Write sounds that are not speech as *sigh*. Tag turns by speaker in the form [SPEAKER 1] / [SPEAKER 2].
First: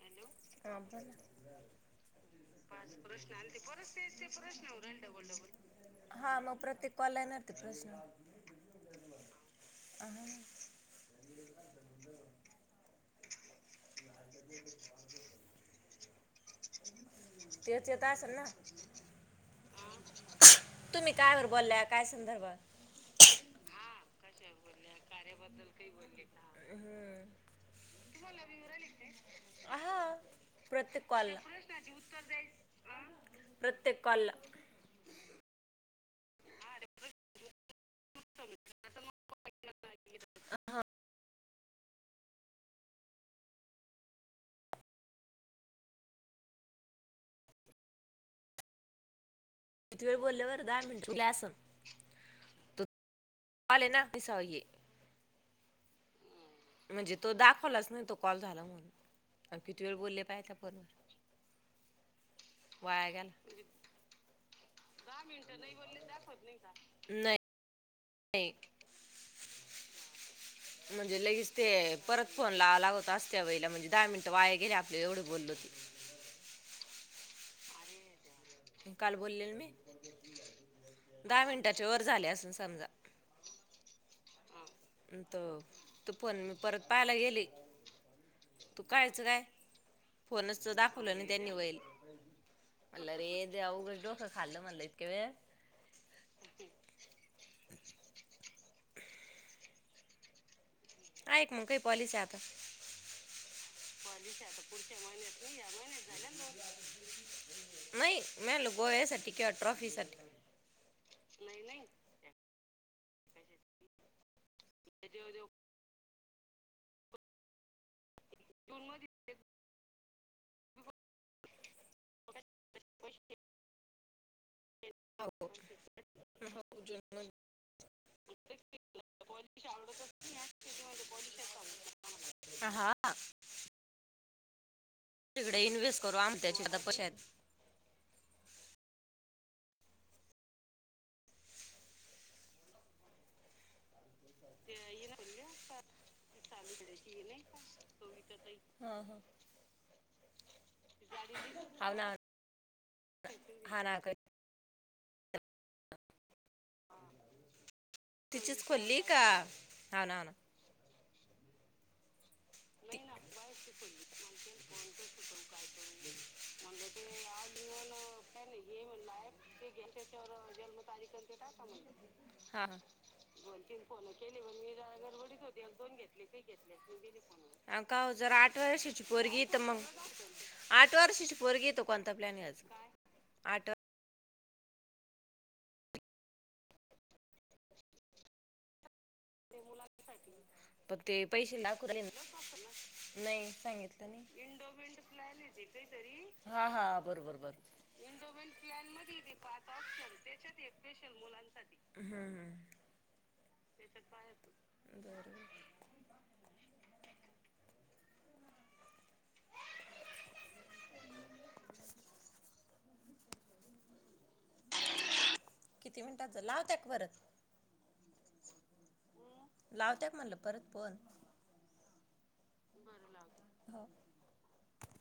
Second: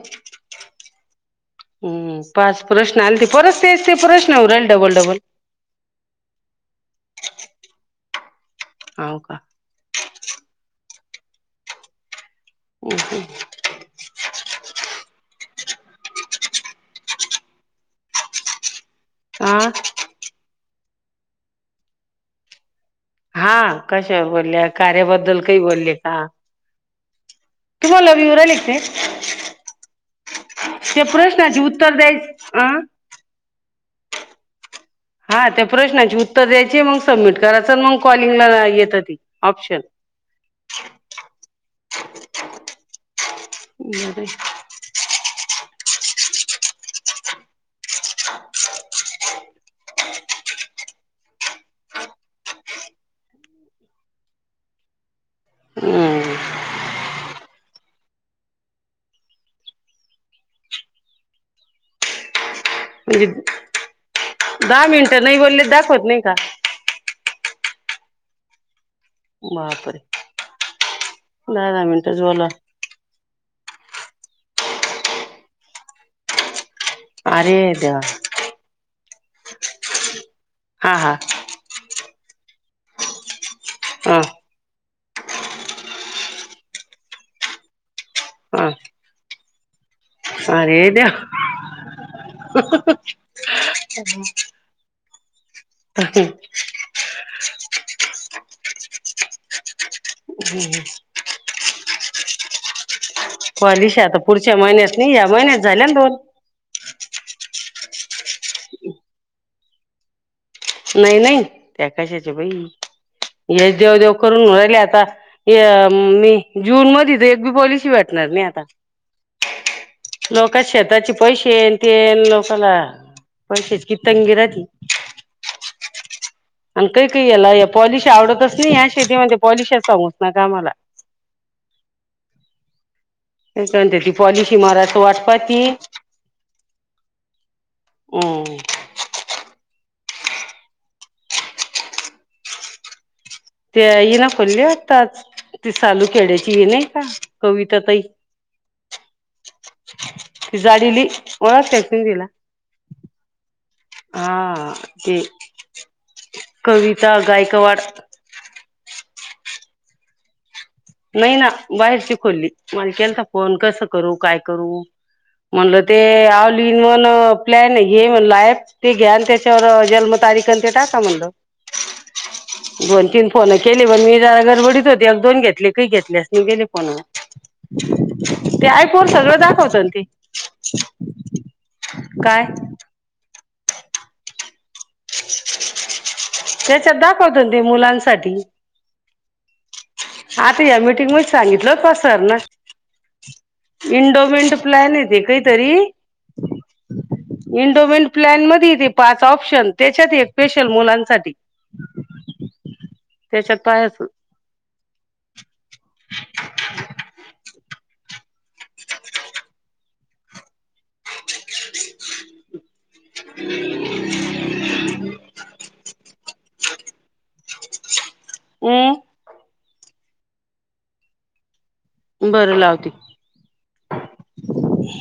[SPEAKER 1] Hello हा बोला पाच प्रश्न आलते परत तेच तेच प्रश्न येऊ राहिले डबल डबल हा प्रत्येक कॉला ये नाय ते प्रश्न
[SPEAKER 2] हाऊ का?
[SPEAKER 1] हा
[SPEAKER 2] *inaudible* *inaudible*
[SPEAKER 1] तेच येत असल ना?
[SPEAKER 2] आ
[SPEAKER 1] तुम्ही कायबर बोलल्या काय संदर्भात
[SPEAKER 2] हा कशावर बोलल्या? कार्याबद्दल काही बोलले का? तुम्हाला विवरालते काय
[SPEAKER 1] हा
[SPEAKER 2] त्या
[SPEAKER 1] प्रत्येक कॉलला
[SPEAKER 2] प्रश्नाची उत्तर द्यायच अ
[SPEAKER 1] ते कॉल
[SPEAKER 2] हा ते प्रश्नां उत्तर द्यायची मग सबमिट करायच मग कॉलिंगला येत ते ऑप्शन *inaudible*
[SPEAKER 1] किती वेळ बोललेवर दहा मिनट दिला असल मला ना दिसाव हे म्हणजे तो दाखवलाच नाही तो कॉल झाला म्हणून किती वेळ बोलले पहाय आपण वाया
[SPEAKER 2] म्हणजे
[SPEAKER 1] गेला,
[SPEAKER 2] दहा मिनिटं नाही बोलले दाखवत नाही का
[SPEAKER 1] नाही एट
[SPEAKER 2] बापरे
[SPEAKER 1] म्हणजे लगेच ते
[SPEAKER 2] दहा दहा मिनिटच
[SPEAKER 1] परत
[SPEAKER 2] बोला
[SPEAKER 1] फोन लावाय लावत असत्यावयला म्हणजे दहा मिनिट त वाया गेले आपले एवढं बोललोत
[SPEAKER 2] अरे देवा
[SPEAKER 1] काल बोललेल मी
[SPEAKER 2] हा हा
[SPEAKER 1] दहा मिनटाच्या वर झाले असस सांजा
[SPEAKER 2] हा
[SPEAKER 1] त तो फोन परत पाहायला गेले
[SPEAKER 2] हा
[SPEAKER 1] तू कायच काय फोनच तर
[SPEAKER 2] अरे
[SPEAKER 1] दाखवलं
[SPEAKER 2] देवा
[SPEAKER 1] ना त्यांनी वई म्हटलं रे देवा उगीच डोकं खाल्लं म्हणलय *unintelligible*
[SPEAKER 2] ह हम्म हं
[SPEAKER 1] आय क मंग काय पॉलिसी आता? पॉलिसी आता पुढच्या महिन्यात नाही या महिन्यात झाल्याना भाऊ नाही मी म्हणल गोव्यासाठी किंवा ट्रॉफी साठी
[SPEAKER 2] नाही नाही त्या कशाचे बाई ये देव देव करून व्हय मी आता ह्य मी जून मध्ये तर एक बी पॉलिसी वाट णार नाही आता लोका शेताचे पैशे येन तेन लोकाला पैशाची किती तंगी राहती आणि काही काही याला या पॉलिशी आवडतच नाही या शेतीमध्ये पॉलिशच सांगूच नका आम्हाला
[SPEAKER 1] हां
[SPEAKER 2] इमारत वाट पाहती
[SPEAKER 1] त्याचे आता पैसे
[SPEAKER 2] हंम्म ते इरा पडले आताच ती सालू खेड्याची ही नाई का कविता ताई,
[SPEAKER 1] आहेत
[SPEAKER 2] ती जाडिली ओळकता क
[SPEAKER 1] हा
[SPEAKER 2] तुमी
[SPEAKER 1] ना
[SPEAKER 2] तिला? हा *unintelligible* कविता गायकवाड
[SPEAKER 1] तिचीच खोलली का? हौ ना हौ ना
[SPEAKER 2] नई ना बाहेरची खोली मल केलता फोन कसं करू, काय करू म्हणलं ते ऑल इन वन प्लॅन घे म्हणलं हायत ते घ्या आणि त्याच्यावर जन्मतारीख अन ते टाका म्हणलं,
[SPEAKER 1] हा
[SPEAKER 2] दोन तीन फोनं केले पण मी जरा गडबडीत होते अज दोन घेतले काही घेतले असतील गेले पण
[SPEAKER 1] अ का ओ जर आठ वरशाची पोरगी तर मग
[SPEAKER 2] ते
[SPEAKER 1] आठ वरशाची पोरगी तर कोणता प्लॅन
[SPEAKER 2] काय
[SPEAKER 1] हाय अजून? आठ
[SPEAKER 2] त्याच्यात दाखवते ना ते मुलांसाठी आता या
[SPEAKER 1] प
[SPEAKER 2] मीटिंग
[SPEAKER 1] ते
[SPEAKER 2] मध्ये
[SPEAKER 1] पैसे
[SPEAKER 2] सांगितलं
[SPEAKER 1] लागू
[SPEAKER 2] होत
[SPEAKER 1] राहिले ना,
[SPEAKER 2] सरनं
[SPEAKER 1] नाही सांगितलं नाही.
[SPEAKER 2] इंडोमेंट प्लॅन आहे ते काहीतरी इंडोमेंट प्लॅन मध्ये येते पाच ऑप्शन त्याच्यात एक स्पेशल मुलांसाठी
[SPEAKER 1] हम्म हम्म
[SPEAKER 2] तेच्यात
[SPEAKER 1] *inaudible*
[SPEAKER 2] *inaudible*
[SPEAKER 1] किती मिनिटाच? लाव त्याक वरच
[SPEAKER 2] हम्म
[SPEAKER 1] लावत्या क म्हणलं परत फोन?
[SPEAKER 2] बरं लावते
[SPEAKER 1] हो.
[SPEAKER 2] *inaudible*